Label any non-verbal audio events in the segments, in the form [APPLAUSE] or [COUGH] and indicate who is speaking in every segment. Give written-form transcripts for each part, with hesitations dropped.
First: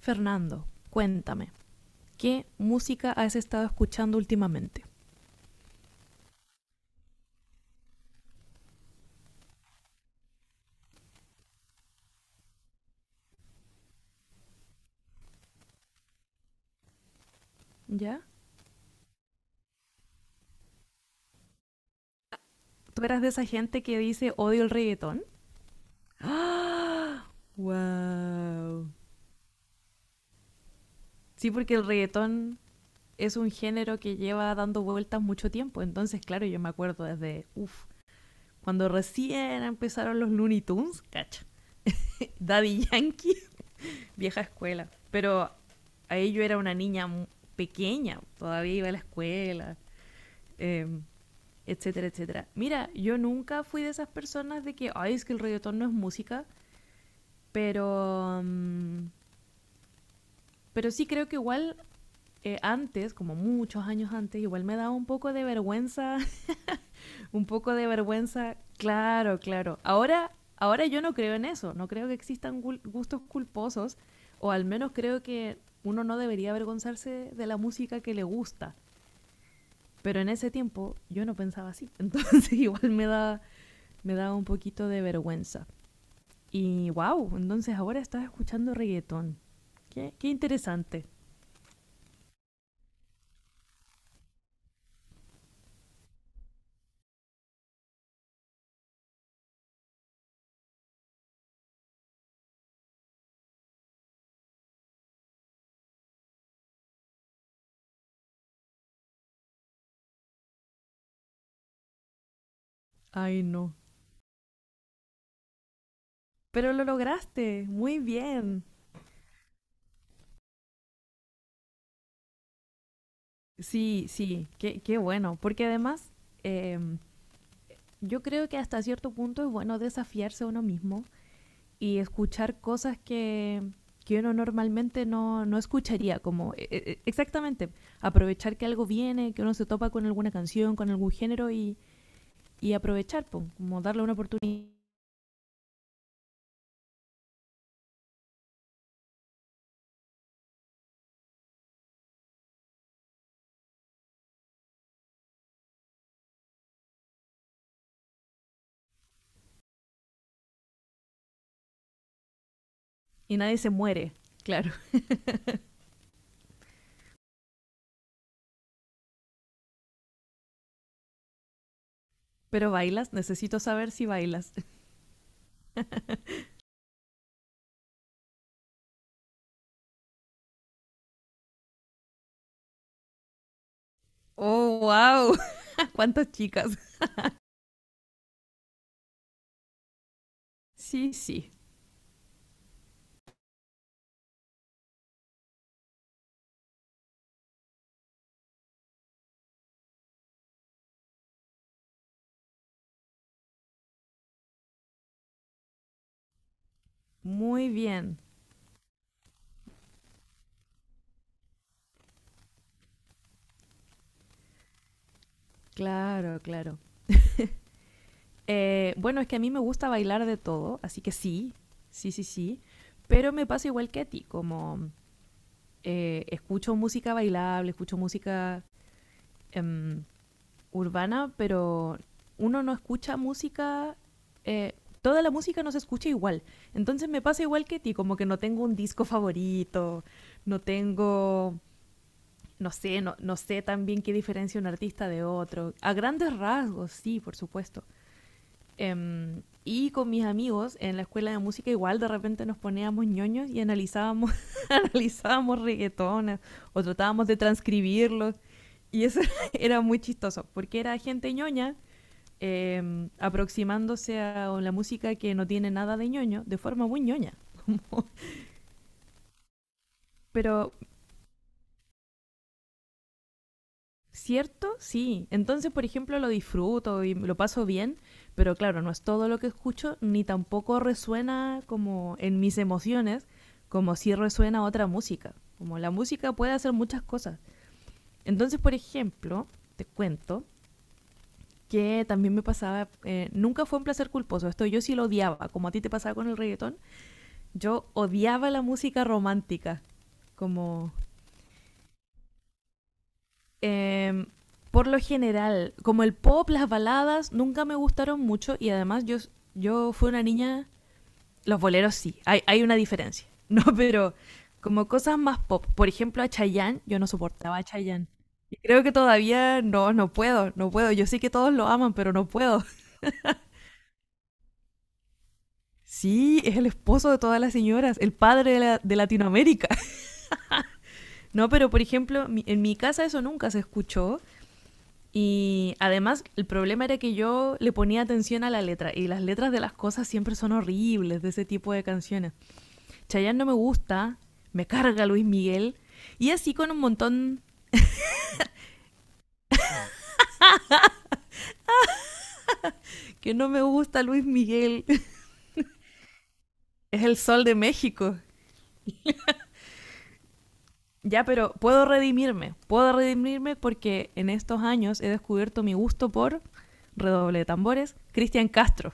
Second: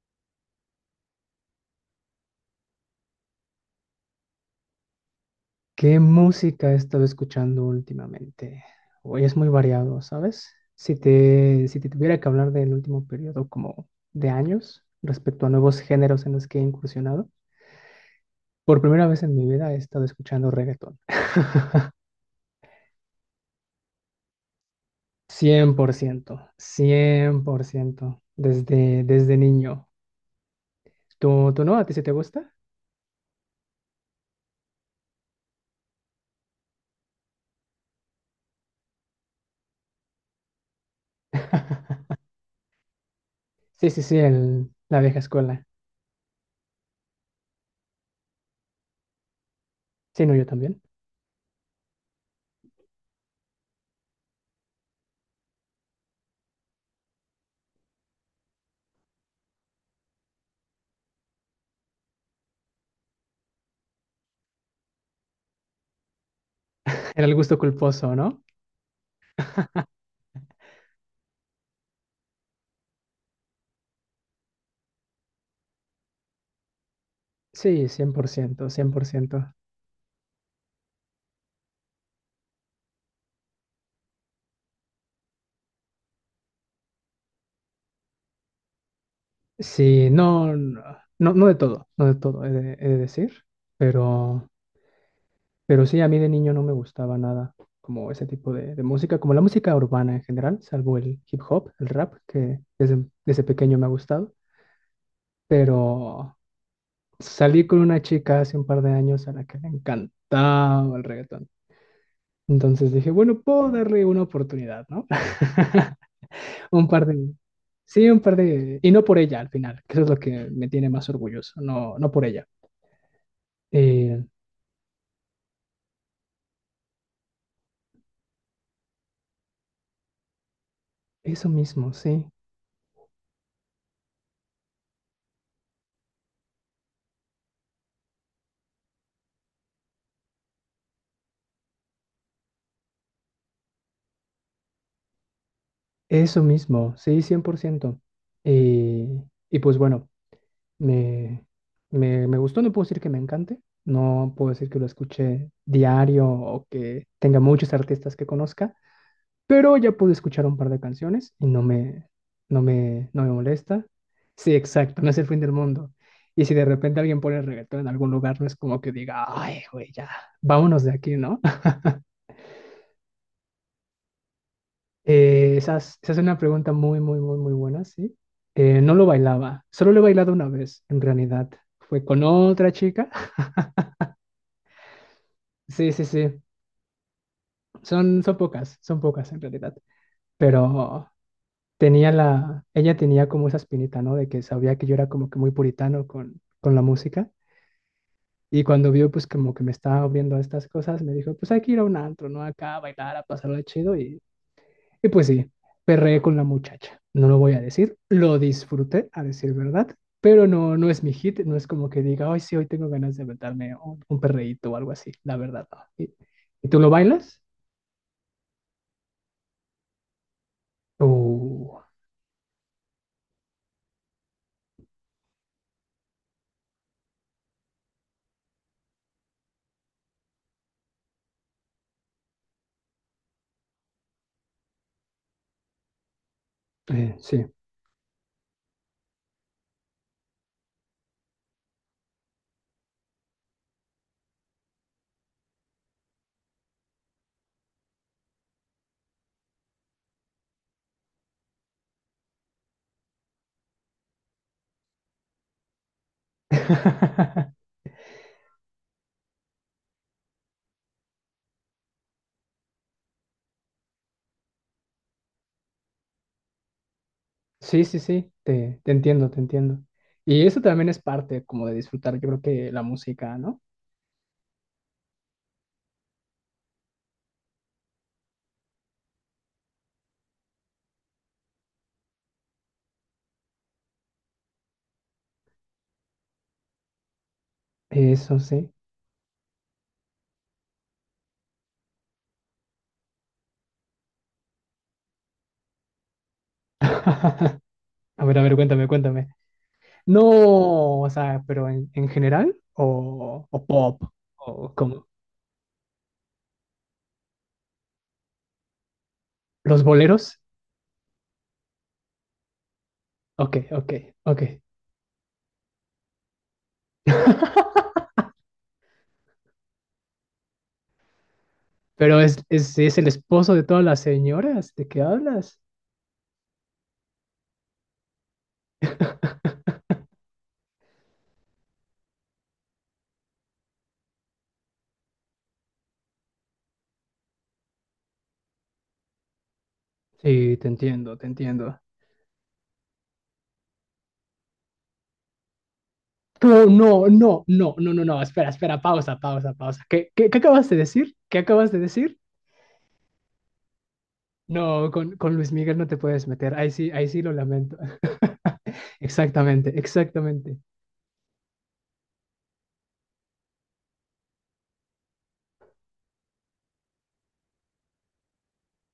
Speaker 1: Fernando, cuéntame, ¿qué música has estado escuchando últimamente?
Speaker 2: ¿Qué música he estado escuchando últimamente? Hoy es muy variado, ¿sabes? Si te tuviera que hablar del último periodo como de años respecto a nuevos géneros en los que he incursionado,
Speaker 1: ¿Ya?
Speaker 2: por primera vez en mi vida he estado escuchando reggaetón.
Speaker 1: ¿Tú eras de esa gente que dice odio el reggaetón?
Speaker 2: Cien por
Speaker 1: [GASPS]
Speaker 2: ciento.
Speaker 1: ¡Ah!
Speaker 2: Cien por ciento,
Speaker 1: ¡Wow!
Speaker 2: desde niño.
Speaker 1: Sí,
Speaker 2: ¿Tú
Speaker 1: porque
Speaker 2: no? ¿A
Speaker 1: el
Speaker 2: ti sí te gusta?
Speaker 1: reggaetón es un género que lleva dando vueltas mucho tiempo. Entonces, claro, yo me acuerdo desde, uff, cuando recién empezaron los Looney Tunes, cacha.
Speaker 2: [LAUGHS]
Speaker 1: Daddy Yankee,
Speaker 2: Sí, sí, sí,
Speaker 1: [LAUGHS] vieja escuela.
Speaker 2: la vieja
Speaker 1: Pero
Speaker 2: escuela.
Speaker 1: ahí yo era una niña pequeña, todavía iba a la escuela.
Speaker 2: Sí, no, yo también.
Speaker 1: eh, Etcétera, etcétera. Mira, yo nunca fui de esas personas de que, ay, es que el reggaetón no es música, pero, mm, pero sí creo que igual antes, como muchos años antes, igual me daba un poco de vergüenza,
Speaker 2: Era
Speaker 1: [LAUGHS]
Speaker 2: el
Speaker 1: un
Speaker 2: gusto
Speaker 1: poco de
Speaker 2: culposo, ¿no?
Speaker 1: vergüenza, claro, claro. Ahora, yo no creo en eso, no creo que existan gustos culposos, o al menos creo que uno no debería avergonzarse de la
Speaker 2: Sí, cien
Speaker 1: música
Speaker 2: cien
Speaker 1: que le
Speaker 2: por ciento
Speaker 1: gusta.
Speaker 2: cien por ciento.
Speaker 1: Pero en ese tiempo yo no pensaba así, [LAUGHS] entonces igual me daba un poquito de vergüenza. Y wow, entonces ahora estás escuchando reggaetón.
Speaker 2: Sí,
Speaker 1: Qué
Speaker 2: no, no,
Speaker 1: interesante.
Speaker 2: no de todo, no de todo, he de decir, pero... Pero sí, a mí de niño no me gustaba nada como ese tipo de música, como la música urbana en general, salvo el hip hop, el rap, que desde pequeño me ha gustado. Pero salí con una chica hace un par de años a la que le encantaba el reggaetón. Entonces dije, bueno,
Speaker 1: Ay,
Speaker 2: puedo
Speaker 1: no.
Speaker 2: darle una oportunidad, ¿no? [LAUGHS]
Speaker 1: Pero lo
Speaker 2: Un par de...
Speaker 1: lograste, muy
Speaker 2: Sí, un par
Speaker 1: bien.
Speaker 2: de... Y no por ella al final, que eso es lo que me tiene más orgulloso, no, no por ella.
Speaker 1: Sí,
Speaker 2: Eh,
Speaker 1: sí, qué bueno. Porque además, eh, yo creo que hasta cierto punto es bueno desafiarse a uno mismo
Speaker 2: Eso mismo,
Speaker 1: y
Speaker 2: sí.
Speaker 1: escuchar cosas que uno normalmente no escucharía, como exactamente, aprovechar que algo viene, que uno se topa con alguna canción, con algún género y aprovechar, po, como darle una oportunidad
Speaker 2: Eso mismo, sí, 100%. Y, y pues bueno, me, me gustó, no puedo decir que me encante, no puedo decir que lo escuché diario o que tenga muchos artistas que conozca, pero ya pude escuchar un par de canciones y no me, no me
Speaker 1: y nadie se
Speaker 2: molesta.
Speaker 1: muere,
Speaker 2: Sí,
Speaker 1: claro.
Speaker 2: exacto, no
Speaker 1: [LAUGHS]
Speaker 2: es el fin del mundo. Y si de repente alguien pone reggaetón en algún lugar, no es como que diga, ay, güey, ya, vámonos de aquí, ¿no?
Speaker 1: Pero bailas, necesito saber si bailas.
Speaker 2: Esa es una
Speaker 1: [LAUGHS]
Speaker 2: pregunta muy, muy, muy, muy buena, sí. No lo bailaba, solo lo he bailado una vez, en realidad. Fue con otra chica. [LAUGHS]
Speaker 1: Oh, wow.
Speaker 2: Sí,
Speaker 1: [LAUGHS]
Speaker 2: sí,
Speaker 1: ¿Cuántas
Speaker 2: sí.
Speaker 1: chicas?
Speaker 2: Son, son pocas en realidad. Pero
Speaker 1: Sí, sí.
Speaker 2: ella tenía como esa espinita, ¿no? De que sabía que yo era como que muy puritano con la música. Y cuando vio, pues como que me estaba abriendo a estas cosas, me dijo, pues hay que ir a un antro, ¿no? Acá a bailar, a pasarlo de chido. Y pues sí, perreé con la muchacha. No lo voy a
Speaker 1: Muy
Speaker 2: decir,
Speaker 1: bien.
Speaker 2: lo disfruté, a decir verdad, pero no, no es mi hit, no es como que diga, ay, sí, hoy tengo ganas de aventarme un perreíto o algo así, la verdad, no.
Speaker 1: Claro,
Speaker 2: Y
Speaker 1: claro.
Speaker 2: tú lo bailas?
Speaker 1: Bueno, es que a mí me gusta bailar de todo, así que sí,
Speaker 2: Uh,
Speaker 1: sí, sí, sí. Pero me pasa igual que a ti, como escucho música bailable, escucho música em, urbana, pero uno no escucha música, eh, toda la música no se escucha igual. Entonces me pasa
Speaker 2: sí.
Speaker 1: igual que ti, como que no tengo un disco favorito, no tengo, no sé, no sé también qué diferencia un artista de otro. A grandes rasgos, sí, por supuesto. Y con mis amigos en la escuela de música igual de repente nos poníamos ñoños y analizábamos, [LAUGHS] analizábamos reggaetones o tratábamos de
Speaker 2: [LAUGHS]
Speaker 1: transcribirlos. Y eso [LAUGHS] era muy chistoso, porque era gente ñoña aproximándose a la música que no tiene nada de ñoño, de forma muy ñoña.
Speaker 2: Sí, sí, sí,
Speaker 1: [LAUGHS]
Speaker 2: te entiendo, te entiendo. Y eso
Speaker 1: Pero,
Speaker 2: también es parte como de disfrutar, yo creo que la música, ¿no?
Speaker 1: ¿cierto? Sí. Entonces, por ejemplo, lo disfruto y lo paso bien, pero claro, no es todo lo que escucho, ni tampoco resuena como en mis emociones, como si resuena otra música. Como la música puede hacer muchas cosas.
Speaker 2: Eso
Speaker 1: Entonces,
Speaker 2: sí.
Speaker 1: por ejemplo, te cuento que también me pasaba, nunca fue un placer culposo, esto yo sí lo odiaba, como a ti te pasaba con el reggaetón.
Speaker 2: [LAUGHS]
Speaker 1: Yo
Speaker 2: A a
Speaker 1: odiaba
Speaker 2: ver,
Speaker 1: la
Speaker 2: cuéntame,
Speaker 1: música
Speaker 2: cuéntame.
Speaker 1: romántica.
Speaker 2: No,
Speaker 1: Como.
Speaker 2: o sea, pero en general, o pop,
Speaker 1: eh,
Speaker 2: o
Speaker 1: por lo
Speaker 2: como
Speaker 1: general, como el pop, las baladas, nunca me gustaron mucho. Y además, yo,
Speaker 2: los
Speaker 1: yo fui una
Speaker 2: boleros.
Speaker 1: niña. Los boleros sí, hay una diferencia. [LAUGHS]
Speaker 2: Ok,
Speaker 1: No,
Speaker 2: ok,
Speaker 1: pero
Speaker 2: ok.
Speaker 1: como cosas más pop. Por ejemplo, a Chayanne, yo no soportaba a Chayanne.
Speaker 2: [LAUGHS]
Speaker 1: Y creo que todavía no, no puedo, no puedo. Yo sé que todos lo aman, pero
Speaker 2: Pero
Speaker 1: no puedo. [LAUGHS]
Speaker 2: es el esposo de todas las señoras, ¿de qué hablas?
Speaker 1: Sí, es el esposo de todas las señoras, el padre de
Speaker 2: [LAUGHS]
Speaker 1: Latinoamérica. [LAUGHS] No, pero por ejemplo, en mi casa eso nunca se escuchó. Y además el problema era que yo le ponía atención a la letra y las letras de las cosas siempre son
Speaker 2: Sí, te entiendo,
Speaker 1: horribles
Speaker 2: te
Speaker 1: de ese tipo
Speaker 2: entiendo.
Speaker 1: de canciones. Chayanne no me gusta, me carga Luis Miguel y así
Speaker 2: No,
Speaker 1: con un
Speaker 2: no,
Speaker 1: montón
Speaker 2: no, no, no, no, no, espera, espera, pausa, pausa, pausa. Qué acabas de decir? ¿Qué acabas de decir?
Speaker 1: que no me gusta Luis Miguel.
Speaker 2: No, con Luis Miguel no te puedes meter,
Speaker 1: [LAUGHS] Es
Speaker 2: ahí
Speaker 1: el
Speaker 2: sí lo
Speaker 1: sol de
Speaker 2: lamento.
Speaker 1: México.
Speaker 2: [LAUGHS] Exactamente, exactamente.
Speaker 1: Ya, pero puedo redimirme porque en estos años he descubierto mi gusto por redoble de tambores, Cristian Castro.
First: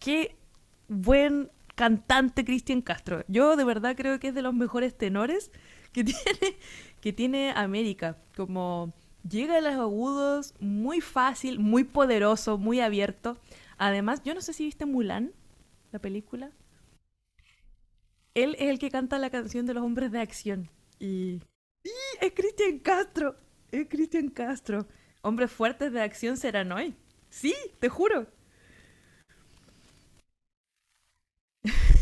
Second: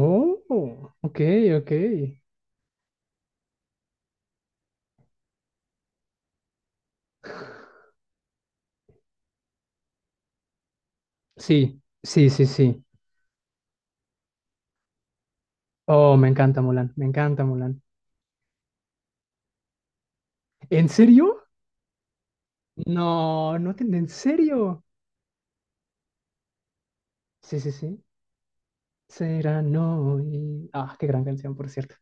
Speaker 1: Qué
Speaker 2: ok,
Speaker 1: buen
Speaker 2: ok.
Speaker 1: cantante Cristian Castro. Yo de verdad creo que es de los mejores tenores que [LAUGHS] tiene, que tiene América. Como llega a los agudos muy fácil,
Speaker 2: Sí,
Speaker 1: muy
Speaker 2: sí, sí,
Speaker 1: poderoso, muy
Speaker 2: sí.
Speaker 1: abierto. Además, yo no sé si viste Mulan, la
Speaker 2: Oh, me
Speaker 1: película.
Speaker 2: encanta Mulan, me encanta Mulan.
Speaker 1: Él es el que canta la canción de los hombres de acción.
Speaker 2: ¿En
Speaker 1: Y
Speaker 2: serio?
Speaker 1: es Cristian Castro.
Speaker 2: No, no te,
Speaker 1: Es
Speaker 2: ¿en
Speaker 1: Cristian
Speaker 2: serio?
Speaker 1: Castro. Hombres fuertes de acción serán hoy. Sí,
Speaker 2: Sí, sí,
Speaker 1: te
Speaker 2: sí.
Speaker 1: juro.
Speaker 2: Será no y... Ah, qué gran canción, por cierto.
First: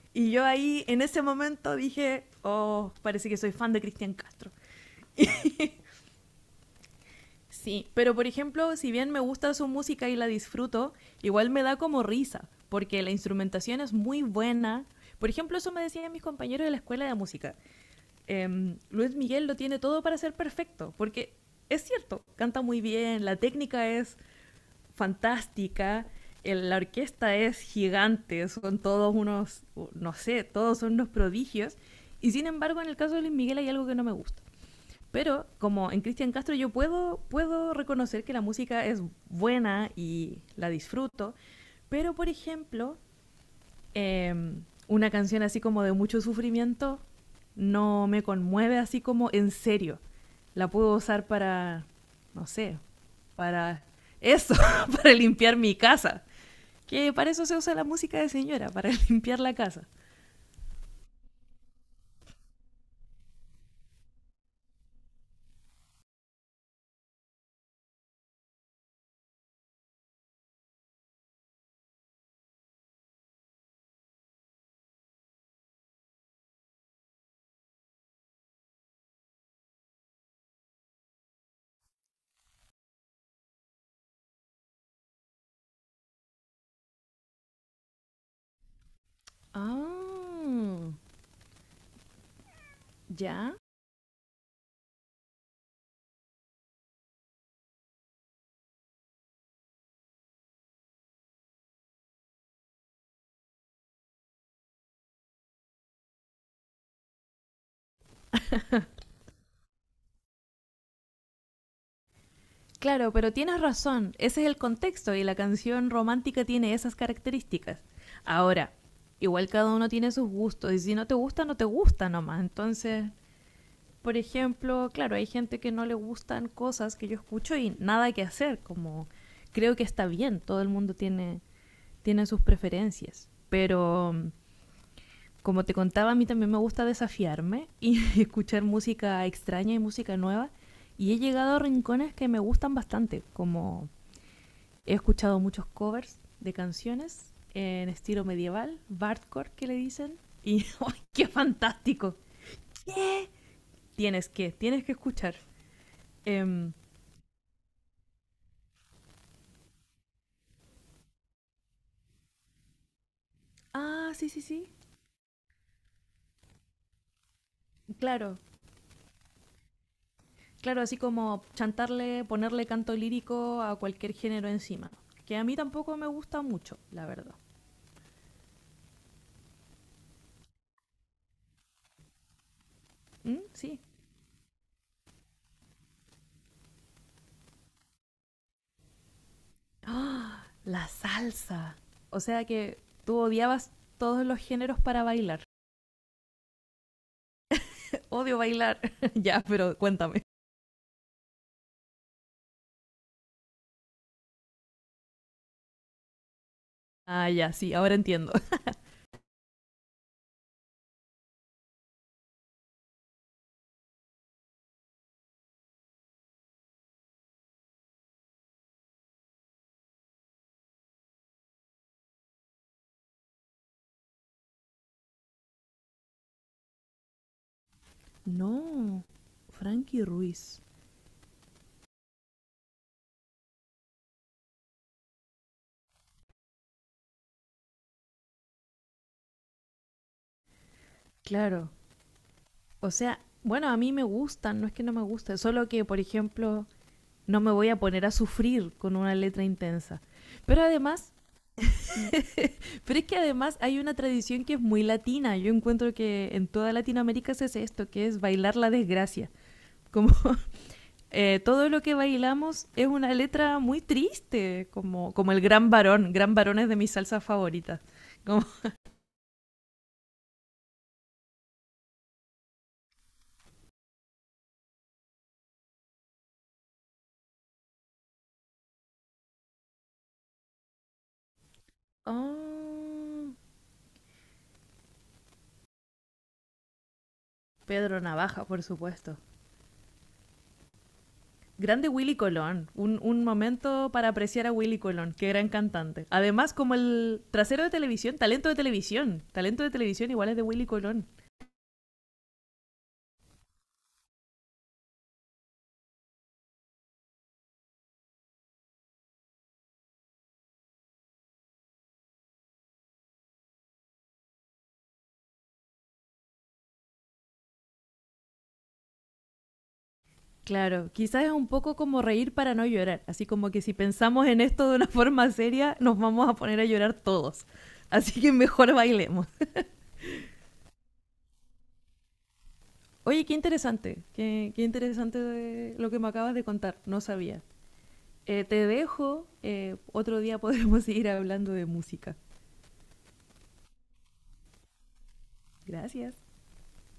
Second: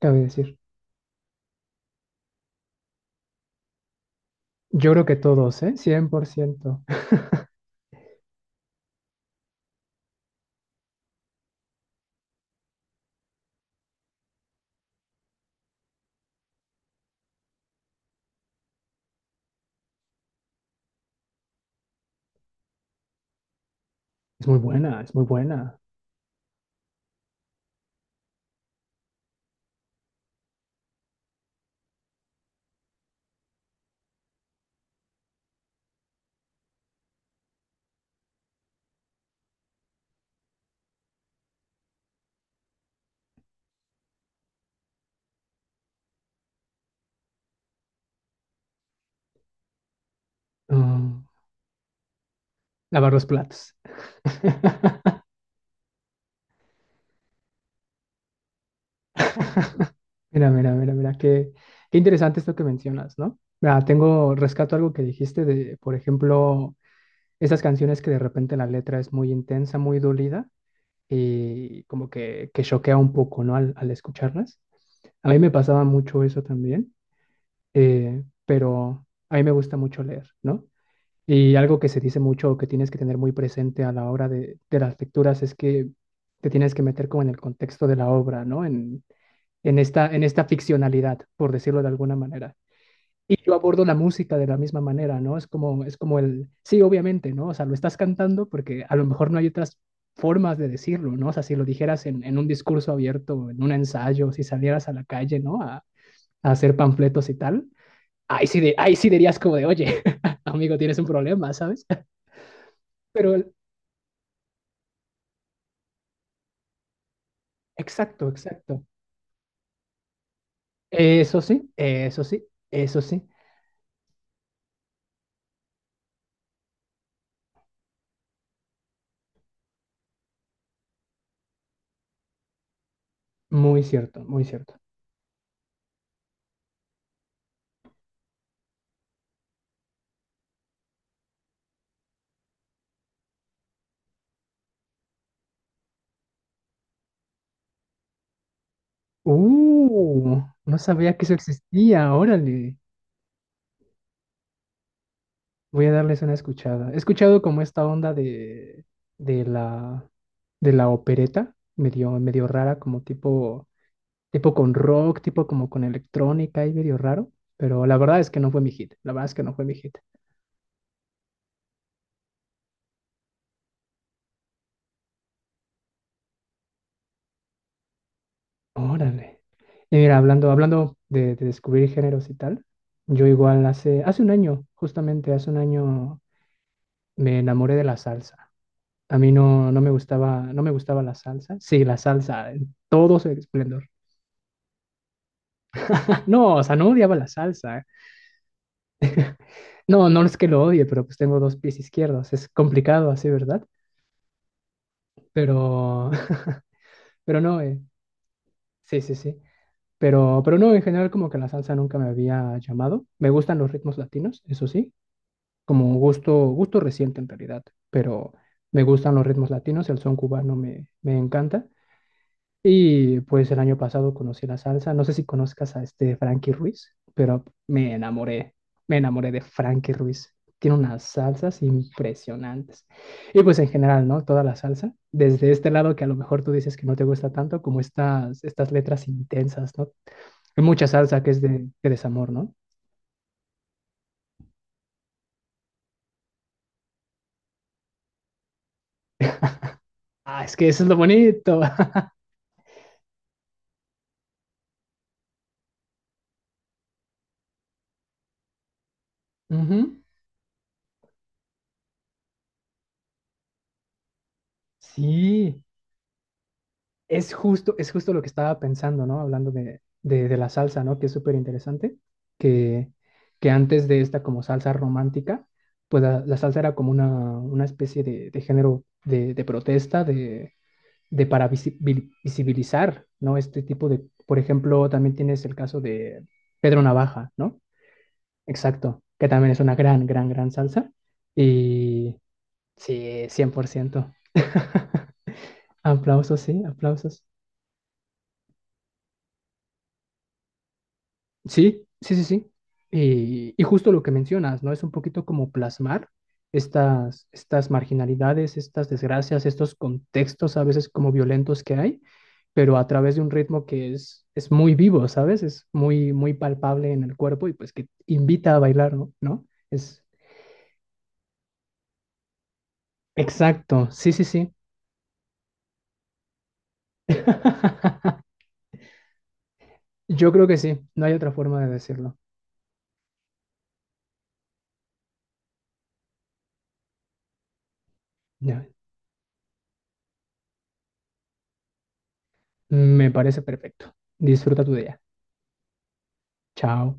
Speaker 2: Cabe
Speaker 1: Y yo
Speaker 2: decir.
Speaker 1: ahí, en ese momento, dije, oh, parece que soy fan de Cristian Castro.
Speaker 2: Yo creo que todos, ¿eh? Cien por ciento. [LAUGHS]
Speaker 1: Sí, pero por ejemplo, si bien me gusta su música y la disfruto, igual me da como risa, porque la instrumentación es muy buena. Por ejemplo, eso me decían mis compañeros de la escuela de música. Luis Miguel lo tiene todo para ser perfecto, porque es cierto, canta muy bien, la técnica es
Speaker 2: Es muy buena, es muy buena.
Speaker 1: fantástica. La orquesta es gigante, son todos unos, no sé, todos son unos prodigios. Y sin embargo, en el caso de Luis Miguel hay algo que no me gusta. Pero como en Cristian Castro yo puedo reconocer que la música es buena y la disfruto. Pero, por ejemplo, eh, una canción así como de mucho sufrimiento no me conmueve así como en serio. La puedo
Speaker 2: Ah,
Speaker 1: usar para, no sé,
Speaker 2: lavar los platos.
Speaker 1: para eso, [LAUGHS] para
Speaker 2: [LAUGHS]
Speaker 1: limpiar mi casa. Que para eso se usa la música de señora, para [LAUGHS] limpiar la casa.
Speaker 2: Mira, mira, mira, mira, qué interesante esto que mencionas, ¿no? Mira, tengo, rescato algo que dijiste de, por ejemplo, esas canciones que de repente la letra es muy intensa, muy dolida y como que choquea un poco, ¿no? Al escucharlas. A mí me pasaba mucho eso también, pero a mí me gusta mucho leer, ¿no? Y algo que se dice mucho, que tienes que tener muy presente a la hora de las lecturas, es que te tienes que meter como en el contexto de la obra, ¿no? En esta
Speaker 1: Ah,
Speaker 2: ficcionalidad, por decirlo de alguna manera. Y yo
Speaker 1: ya.
Speaker 2: abordo la música de la misma manera, ¿no? Es como el, sí, obviamente, ¿no? O sea, lo estás cantando porque a lo mejor no hay otras formas de decirlo, ¿no? O sea, si lo dijeras en un discurso abierto, en un ensayo, si salieras a la calle, ¿no? A hacer panfletos y tal, ahí sí, de, ahí sí dirías como de, oye, [LAUGHS] amigo, tienes un problema, ¿sabes?
Speaker 1: Claro,
Speaker 2: Pero
Speaker 1: pero tienes razón, ese es el contexto y la canción romántica tiene esas características.
Speaker 2: exacto,
Speaker 1: Ahora,
Speaker 2: exacto.
Speaker 1: igual cada uno tiene sus gustos y si no te
Speaker 2: Eso
Speaker 1: gusta, no te
Speaker 2: sí,
Speaker 1: gusta
Speaker 2: eso
Speaker 1: nomás,
Speaker 2: sí, eso
Speaker 1: entonces
Speaker 2: sí.
Speaker 1: por ejemplo, claro, hay gente que no le gustan cosas que yo escucho y nada que hacer, como creo que está bien, todo el mundo tiene, sus preferencias,
Speaker 2: Muy
Speaker 1: pero
Speaker 2: cierto, muy cierto.
Speaker 1: como te contaba, a mí también me gusta desafiarme y [LAUGHS] escuchar música extraña y música nueva, y he llegado a rincones que me gustan bastante, como he escuchado muchos covers de canciones en estilo medieval, bardcore que le dicen, y
Speaker 2: No
Speaker 1: [LAUGHS] ¡ay,
Speaker 2: sabía que
Speaker 1: qué
Speaker 2: eso existía.
Speaker 1: fantástico!
Speaker 2: Órale,
Speaker 1: Tienes que escuchar.
Speaker 2: voy a darles una
Speaker 1: Em,
Speaker 2: escuchada. He escuchado como esta onda de, de la, de la opereta, medio, medio rara, como tipo,
Speaker 1: Ah, sí, sí,
Speaker 2: tipo
Speaker 1: sí.
Speaker 2: con rock, tipo como con electrónica y medio raro. Pero la verdad es
Speaker 1: Claro,
Speaker 2: que no fue mi hit. La verdad es que no fue mi hit.
Speaker 1: claro, así como chantarle, ponerle canto lírico a cualquier género encima. Que a mí tampoco me gusta mucho, la verdad.
Speaker 2: Órale. Y mira, hablando, hablando de descubrir géneros y tal, yo
Speaker 1: ¿Mm?
Speaker 2: igual
Speaker 1: Sí.
Speaker 2: hace, hace un año, justamente hace un año, me enamoré de la salsa. A mí no,
Speaker 1: ¡Ah!
Speaker 2: no me
Speaker 1: La
Speaker 2: gustaba la salsa.
Speaker 1: salsa.
Speaker 2: Sí, la
Speaker 1: O sea
Speaker 2: salsa, en
Speaker 1: que tú
Speaker 2: todo su
Speaker 1: odiabas
Speaker 2: esplendor.
Speaker 1: todos los géneros para bailar.
Speaker 2: [LAUGHS] No, o sea, no odiaba la salsa. ¿Eh?
Speaker 1: Odio bailar. [LAUGHS] Ya, pero
Speaker 2: No,
Speaker 1: cuéntame.
Speaker 2: no es que lo odie, pero pues tengo dos pies izquierdos. Es complicado así, ¿verdad? Pero, [LAUGHS]
Speaker 1: Ah,
Speaker 2: pero
Speaker 1: ya,
Speaker 2: no,
Speaker 1: sí, ahora entiendo. [LAUGHS]
Speaker 2: sí, sí, sí. Pero no, en general como que la salsa nunca me había llamado. Me gustan los ritmos latinos, eso sí, como un gusto, gusto reciente en realidad, pero me gustan los ritmos latinos, el son cubano me encanta. Y pues el año pasado conocí la salsa, no sé si conozcas a este Frankie Ruiz, pero me
Speaker 1: No,
Speaker 2: enamoré de Frankie
Speaker 1: Frankie
Speaker 2: Ruiz.
Speaker 1: Ruiz.
Speaker 2: Tiene unas salsas impresionantes. Y pues en general, ¿no? Toda la salsa, desde este lado que a lo mejor tú dices que no te gusta tanto, como estas, estas letras intensas, ¿no? Hay mucha salsa que es
Speaker 1: Claro.
Speaker 2: de desamor, ¿no?
Speaker 1: O sea, bueno, a mí me gustan, no es que no me guste, solo que, por ejemplo, no me voy a poner a sufrir con una letra intensa.
Speaker 2: Ah, es
Speaker 1: Pero
Speaker 2: que eso es lo
Speaker 1: además,
Speaker 2: bonito. [LAUGHS]
Speaker 1: pero es que además hay una tradición que es muy latina. Yo encuentro que en toda Latinoamérica se hace esto, que es bailar la desgracia.
Speaker 2: Ujú.
Speaker 1: Como [LAUGHS] todo lo que bailamos es una letra muy triste, como el
Speaker 2: Sí.
Speaker 1: gran varón. Gran varón es de mis salsas favoritas.
Speaker 2: Es justo lo que
Speaker 1: Como,
Speaker 2: estaba pensando, ¿no? Hablando de la salsa, ¿no? Que es súper interesante, que, que antes de esta como salsa romántica, pues la salsa era como una especie de género de protesta, de para
Speaker 1: [LAUGHS]
Speaker 2: visibilizar,
Speaker 1: oh,
Speaker 2: ¿no? Este tipo de, por ejemplo, también tienes el caso de Pedro Navaja, ¿no?
Speaker 1: Pedro Navaja, por
Speaker 2: Exacto,
Speaker 1: supuesto.
Speaker 2: que también es una gran, gran, gran salsa.
Speaker 1: Grande
Speaker 2: Y
Speaker 1: Willy Colón, un
Speaker 2: sí, cien por
Speaker 1: momento para
Speaker 2: ciento.
Speaker 1: apreciar a Willy Colón,
Speaker 2: [LAUGHS]
Speaker 1: qué gran cantante. Además, como el
Speaker 2: Aplausos.
Speaker 1: trasero de televisión, talento de televisión, talento de televisión igual es de Willy Colón.
Speaker 2: Sí, sí, sí, sí. Y justo lo que mencionas, ¿no? Es un poquito como plasmar estas, estas marginalidades, estas desgracias, estos contextos a veces como violentos que hay, pero a través de un ritmo que es muy vivo, ¿sabes? Es muy, muy palpable en el cuerpo y pues que invita a bailar, ¿no? ¿No? Es
Speaker 1: Claro, quizás es un poco como reír para no llorar, así como que si
Speaker 2: exacto, sí, sí,
Speaker 1: pensamos en
Speaker 2: sí.
Speaker 1: esto de una [LAUGHS] forma seria, nos vamos a poner a llorar todos. Así
Speaker 2: [LAUGHS]
Speaker 1: que mejor bailemos.
Speaker 2: Yo creo que sí, no hay otra forma de decirlo.
Speaker 1: Oye, qué interesante, qué interesante de lo que me acabas de contar, no sabía.
Speaker 2: Ya,
Speaker 1: Te dejo, otro día podremos [LAUGHS] seguir hablando de música.
Speaker 2: me parece perfecto. Disfruta tu día.
Speaker 1: Gracias.
Speaker 2: Chao.